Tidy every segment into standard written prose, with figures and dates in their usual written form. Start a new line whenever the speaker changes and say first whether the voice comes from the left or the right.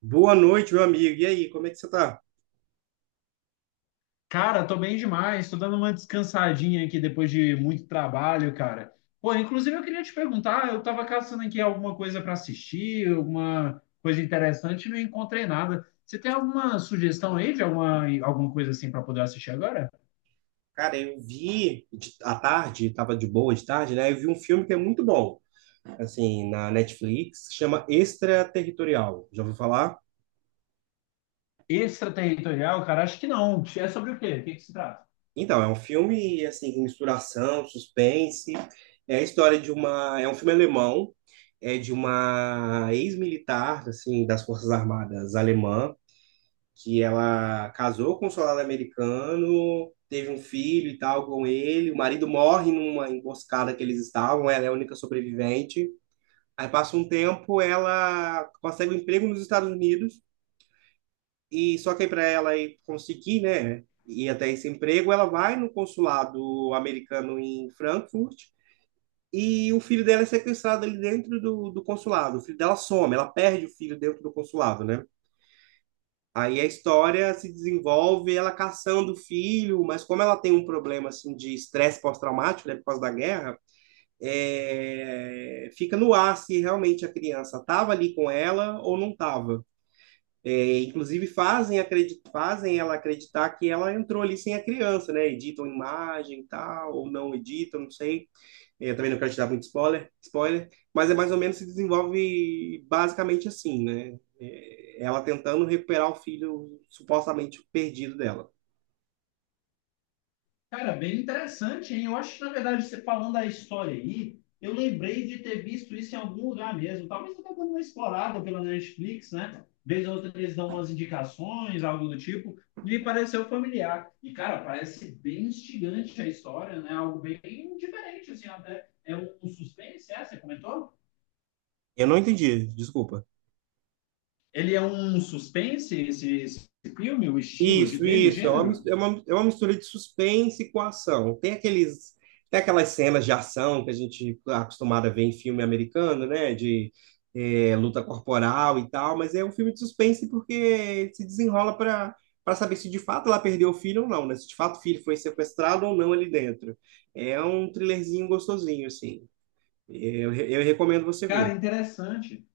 right: Boa noite, meu amigo. E aí, como é que você tá?
left: Cara, tô bem demais, tô dando uma descansadinha aqui depois de muito trabalho, cara. Pô, inclusive eu queria te perguntar, eu tava caçando aqui alguma coisa para assistir, alguma coisa interessante e não encontrei nada. Você tem alguma sugestão aí de alguma coisa assim para poder assistir agora?
right: Cara, eu vi à tarde, tava de boa de tarde, né? Eu vi um filme que é muito bom, assim, na Netflix, chama Extraterritorial. Já ouviu falar?
left: Extraterritorial, cara, acho que não. É sobre o quê? O que que se trata?
right: Então, é um filme, assim, com misturação, suspense. É a história de uma. É um filme alemão, é de uma ex-militar, assim, das Forças Armadas alemã que ela casou com um soldado americano, teve um filho e tal com ele, o marido morre numa emboscada que eles estavam, ela é a única sobrevivente. Aí passa um tempo, ela consegue um emprego nos Estados Unidos e só que para ela ir conseguir, né, ir até esse emprego, ela vai no consulado americano em Frankfurt. E o filho dela é sequestrado ali dentro do consulado. O filho dela some, ela perde o filho dentro do consulado, né? Aí a história se desenvolve ela caçando o filho, mas como ela tem um problema assim de estresse pós-traumático, né, por causa da guerra, fica no ar se realmente a criança estava ali com ela ou não estava. É, inclusive fazem, acredit fazem ela acreditar que ela entrou ali sem a criança, né? Editam imagem e tal, ou não editam, não sei. Eu também não quero te dar muito spoiler, mas é mais ou menos se desenvolve basicamente assim, né? Ela tentando recuperar o filho supostamente perdido dela.
left: Cara, bem interessante, hein? Eu acho que, na verdade, você falando da história aí, eu lembrei de ter visto isso em algum lugar mesmo. Talvez até dando uma explorada pela Netflix, né? Vez ou outra eles dão umas indicações, algo do tipo. Me pareceu familiar. E, cara, parece bem instigante a história, né? Algo bem diferente, assim, até. É um suspense, é? Você comentou?
right: Eu não entendi, desculpa.
left: Ele é um suspense, esse filme, o estilo de
right: Isso,
left: dele, o
right: isso. É uma,
left: gênero?
right: é uma, é uma mistura de suspense com ação. Tem aquelas cenas de ação que a gente está acostumado a ver em filme americano, né? Luta corporal e tal, mas é um filme de suspense porque se desenrola para saber se de fato ela perdeu o filho ou não, né? Se de fato o filho foi sequestrado ou não ali dentro. É um thrillerzinho gostosinho, assim. Eu recomendo você
left: Cara,
right: ver.
left: interessante.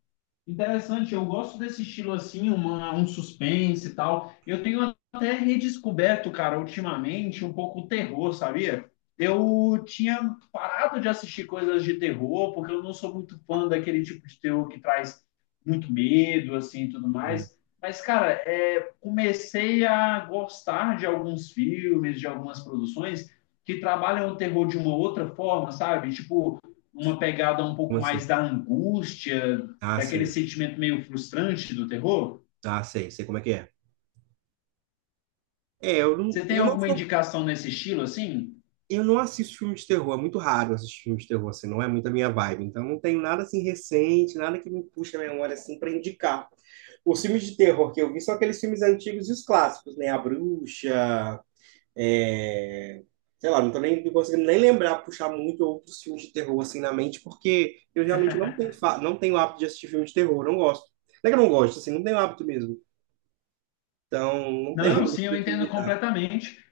left: Interessante, eu gosto desse estilo assim, um suspense e tal. Eu tenho até redescoberto, cara, ultimamente, um pouco o terror, sabia? Eu tinha parado de assistir coisas de terror, porque eu não sou muito fã daquele tipo de terror que traz muito medo, assim, e tudo
right: É.
left: mais. Mas, cara, comecei a gostar de alguns filmes, de algumas produções que trabalham o terror de uma outra forma, sabe? Tipo, uma pegada um pouco
right: Como
left: mais
right: assim?
left: da angústia,
right: Ah,
left: daquele
right: sim.
left: sentimento meio frustrante do terror?
right: Ah, sei. Sei como é que é.
left: Você tem
right: Eu não
left: alguma
right: sou
left: indicação nesse estilo assim?
right: eu não assisto filme de terror, é muito raro assistir filme de terror, assim, não é muito a minha vibe. Então não tenho nada assim recente, nada que me puxe a memória assim para indicar. Os filmes de terror que eu vi são aqueles filmes antigos e os clássicos, né? A Bruxa, é, sei lá, não tô nem não conseguindo nem lembrar, puxar muito outros filmes de terror assim na mente, porque eu realmente não tenho hábito de assistir filme de terror, não gosto. Não é que eu não gosto, assim, não tenho hábito mesmo. Então, não
left: Não,
right: tenho,
left: sim, eu
right: não te
left: entendo
right: indicar.
left: completamente.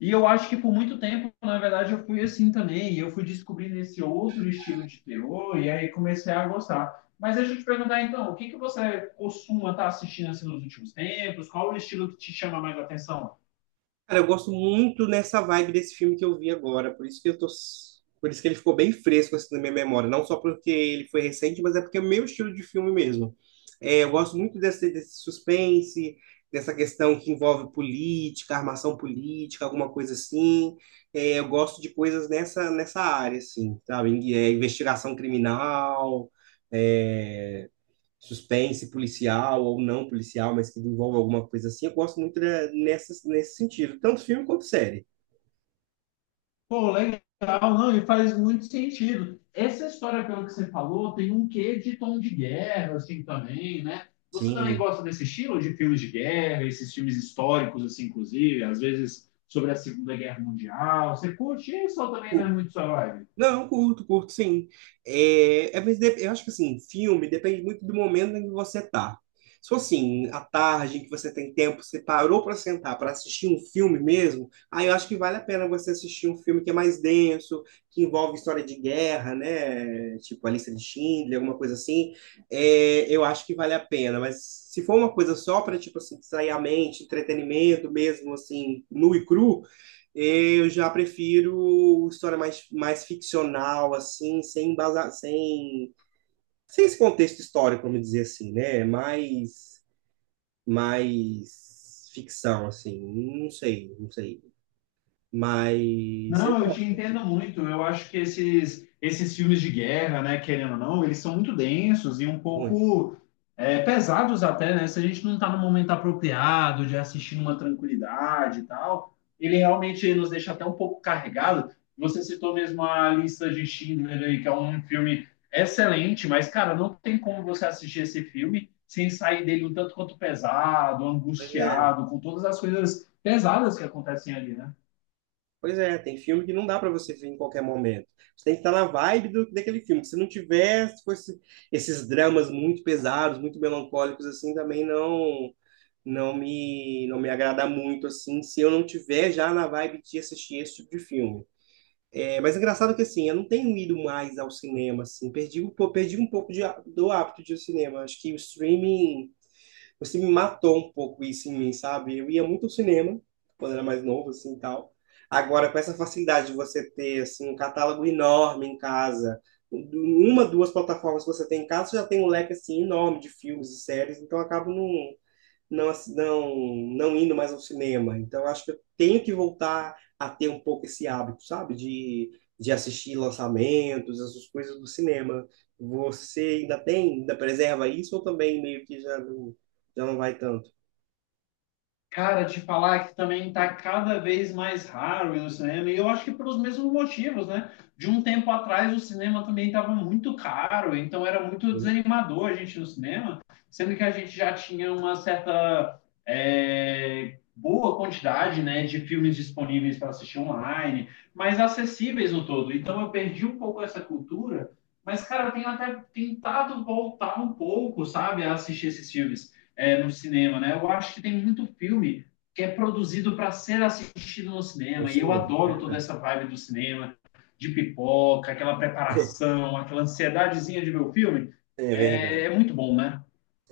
left: E eu acho que por muito tempo, na verdade, eu fui assim também. E eu fui descobrindo esse outro estilo de terror e aí comecei a gostar. Mas deixa eu te perguntar então, o que que você costuma estar assistindo assim nos últimos tempos? Qual o estilo que te chama mais a atenção?
right: Cara, eu gosto muito nessa vibe desse filme que eu vi agora, por isso que eu tô, por isso que ele ficou bem fresco assim na minha memória, não só porque ele foi recente, mas é porque é o meu estilo de filme mesmo. Eu gosto muito desse suspense, dessa questão que envolve política, armação política, alguma coisa assim. Eu gosto de coisas nessa área assim, sabe? Investigação criminal, é, suspense policial ou não policial, mas que envolve alguma coisa assim. Eu gosto muito de, nessa, nesse sentido, tanto filme quanto série.
left: Pô, legal, não, e faz muito sentido. Essa história, pelo que você falou, tem um quê de tom de guerra, assim, também, né? Você também
right: Sim.
left: gosta desse estilo de filmes de guerra, esses filmes históricos, assim, inclusive, às vezes sobre a Segunda Guerra Mundial. Você curte isso ou também não é muito sua vibe?
right: Não, curto, curto, sim. Mas eu acho que assim, filme depende muito do momento em que você tá. Se for assim, à tarde, em que você tem tempo, você parou para sentar para assistir um filme mesmo, aí eu acho que vale a pena você assistir um filme que é mais denso, que envolve história de guerra, né? Tipo a lista de Schindler, alguma coisa assim. Eu acho que vale a pena. Mas se for uma coisa só para, tipo assim, distrair a mente, entretenimento mesmo, assim, nu e cru. Eu já prefiro história mais ficcional, assim, sem embasar, sem, sem esse contexto histórico, vamos dizer assim, né? Mais ficção, assim. Não sei, não sei. Mas eu
left: Não, eu te
right: gosto
left: entendo muito. Eu acho que esses filmes de guerra, né, querendo ou não, eles são muito densos e um
right: muito.
left: pouco pesados até, né? Se a gente não está no momento apropriado de assistir numa tranquilidade e tal, ele realmente nos deixa até um pouco carregado. Você citou mesmo a lista de Schindler aí, que é um filme excelente, mas, cara, não tem como você assistir esse filme sem sair dele um tanto quanto pesado,
right: Pois é,
left: angustiado, com todas as coisas pesadas que acontecem ali, né?
right: pois é, tem filme que não dá para você ver em qualquer momento. Você tem que estar na vibe daquele filme. Se não tiver, se fosse esses dramas muito pesados, muito melancólicos, assim, também não. Não me agrada muito assim, se eu não tiver já na vibe de assistir esse tipo de filme. É, mas é engraçado que assim, eu não tenho ido mais ao cinema assim, perdi um pouco do hábito de ir ao cinema. Acho que o streaming matou um pouco isso em mim, sabe? Eu ia muito ao cinema quando era mais novo assim, e tal. Agora com essa facilidade de você ter assim um catálogo enorme em casa, uma, duas plataformas que você tem em casa, você já tem um leque assim enorme de filmes e séries, então eu acabo não indo mais ao cinema. Então, eu acho que eu tenho que voltar a ter um pouco esse hábito, sabe? De assistir lançamentos, essas coisas do cinema. Você ainda tem, ainda preserva isso ou também meio que já não vai tanto
left: Cara, te falar que também está cada vez mais raro ir no cinema, e eu acho que pelos mesmos motivos, né? De um tempo atrás o cinema também estava muito caro, então era muito
right: no
left: desanimador a gente ir no cinema, sendo que a gente já tinha uma certa boa quantidade, né, de filmes disponíveis para assistir online, mas acessíveis no todo. Então eu perdi um pouco essa cultura, mas, cara, eu tenho até tentado voltar um pouco, sabe, a assistir esses filmes no cinema, né? Eu acho que tem muito filme que é produzido para ser assistido no
right: no
left: cinema, e eu
right: cinema?
left: adoro toda
right: Verdade.
left: essa vibe do cinema, de pipoca, aquela preparação, aquela ansiedadezinha de ver o filme.
right: É
left: É,
right: verdade.
left: é muito bom, né?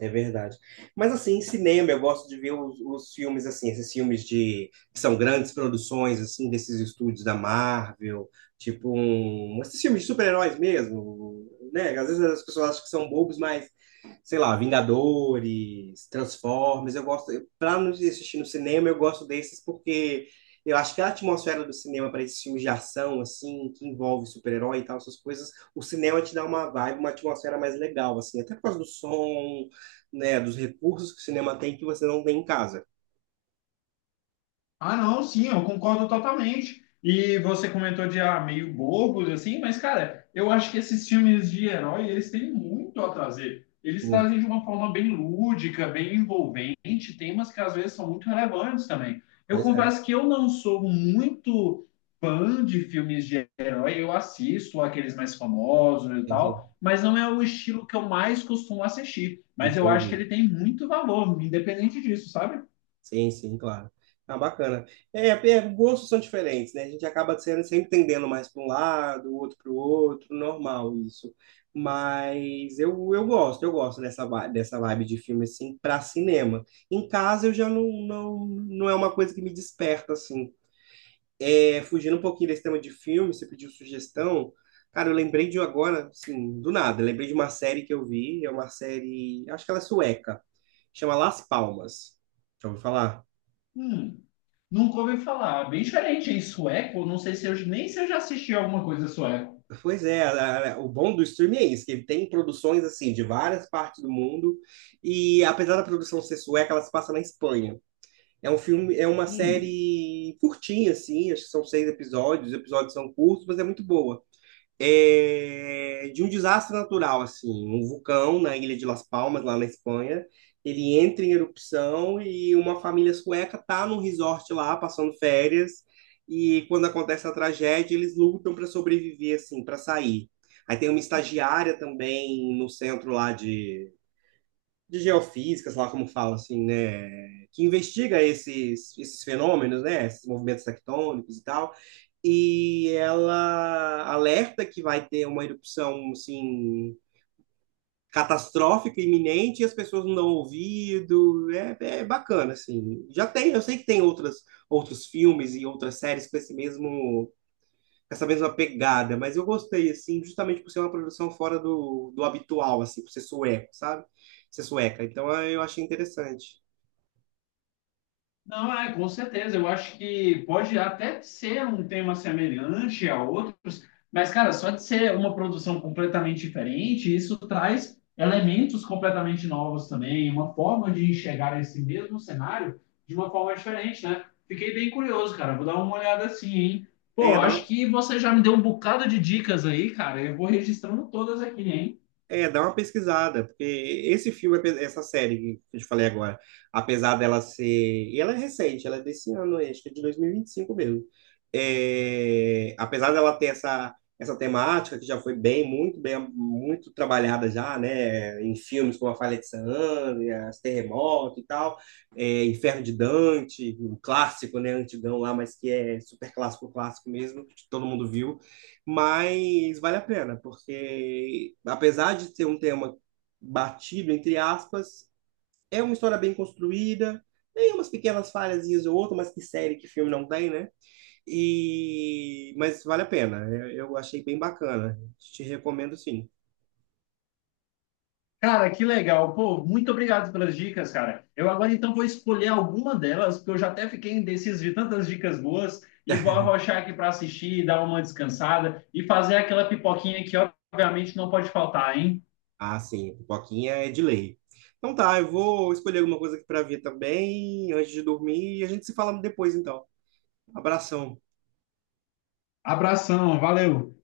right: É verdade. Mas assim, em cinema eu gosto de ver os filmes assim, esses filmes de que são grandes produções assim desses estúdios da Marvel, tipo um, esses filmes de super-heróis mesmo, né? Às vezes as pessoas acham que são bobos, mas sei lá, Vingadores, Transformers, eu gosto, para não assistir no cinema, eu gosto desses porque eu acho que a atmosfera do cinema para esses filmes de ação assim, que envolve super-herói e tal, essas coisas, o cinema te dá uma vibe, uma atmosfera mais legal assim, até por causa do som né, dos recursos que o cinema tem que você não tem em casa.
left: Ah, não, sim, eu concordo totalmente. E você comentou de meio bobos, assim, mas, cara, eu acho que esses filmes de herói, eles têm muito a trazer. Eles
right: Muito.
left: trazem de uma forma bem lúdica, bem envolvente, temas que às vezes são muito relevantes também. Eu
right: Pois é,
left: confesso que eu não sou muito fã de filmes de herói, eu assisto aqueles mais famosos e
right: entendi.
left: tal, mas não é o estilo que eu mais costumo assistir. Mas eu acho que
right: Entendi.
left: ele tem muito valor, independente disso, sabe?
right: Sim, sim, claro. Ah, bacana. Gostos são diferentes, né? A gente acaba sendo sempre tendendo mais para um lado, o outro para o outro, normal isso. Eu gosto dessa vibe de filme assim para cinema. Em casa eu já não é uma coisa que me desperta assim. É, fugindo um pouquinho desse tema de filme, você pediu sugestão. Cara, eu lembrei de um agora, assim, do nada. Lembrei de uma série que eu vi, é uma série, acho que ela é sueca, chama Las Palmas. Já ouviu falar?
left: Hum. Nunca ouvi falar. Bem diferente, em sueco, não sei se eu já assisti alguma coisa sueco.
right: Pois é, o bom do streaming é isso, que ele tem produções, assim, de várias partes do mundo, e apesar da produção ser sueca, ela se passa na Espanha. É um filme, é uma
left: Hum.
right: série curtinha, assim, acho que são seis episódios, os episódios são curtos, mas é muito boa. É, de um desastre natural, assim, um vulcão na ilha de Las Palmas, lá na Espanha, ele entra em erupção e uma família sueca tá num resort lá, passando férias, e quando acontece a tragédia, eles lutam para sobreviver, assim, para sair. Aí tem uma estagiária também no centro lá de geofísicas, lá como fala, assim, né, que investiga esses fenômenos, né, esses movimentos tectônicos e tal, e ela alerta que vai ter uma erupção assim catastrófica iminente e as pessoas não dão ouvido. É, é bacana assim. Já tem, eu sei que tem outras outros filmes e outras séries com esse mesmo com essa mesma pegada, mas eu gostei assim, justamente por ser uma produção fora do habitual assim, por ser sueco, sabe? Ser sueca. Então eu achei interessante.
left: Não, é, com certeza. Eu acho que pode até ser um tema semelhante a outros, mas, cara, só de ser uma produção completamente diferente, isso traz elementos completamente novos também, uma forma de enxergar esse mesmo cenário de uma forma diferente, né? Fiquei bem curioso, cara. Vou dar uma olhada assim, hein? Pô,
right: É, dá
left: acho
right: uma
left: que você já me deu um bocado de dicas aí, cara. Eu vou registrando todas aqui, hein?
right: É, dá uma pesquisada, porque esse filme, essa série que eu te falei agora, apesar dela ser. E ela é recente, ela é desse ano, acho que é de 2025 mesmo. É, apesar dela ter essa, essa temática que já foi muito trabalhada já, né? Em filmes como A Falha de San Andreas, Terremoto e tal, é, Inferno de Dante, um clássico, né? Antigão lá, mas que é super clássico, clássico mesmo, que todo mundo viu. Mas vale a pena, porque apesar de ser um tema batido, entre aspas, é uma história bem construída, tem umas pequenas falhazinhas ou outra, mas que série, que filme não tem, né? E... mas vale a pena, eu achei bem bacana, te recomendo sim.
left: Cara, que legal. Pô, muito obrigado pelas dicas, cara. Eu agora então vou escolher alguma delas, porque eu já até fiquei indeciso de tantas dicas boas e vou arrochar aqui para assistir, dar uma descansada e fazer aquela pipoquinha que obviamente não pode faltar, hein?
right: Ah, sim, Pipoquinha é de lei. Então tá, eu vou escolher alguma coisa aqui para ver também, antes de dormir, e a gente se fala depois então. Abração.
left: Abração, valeu.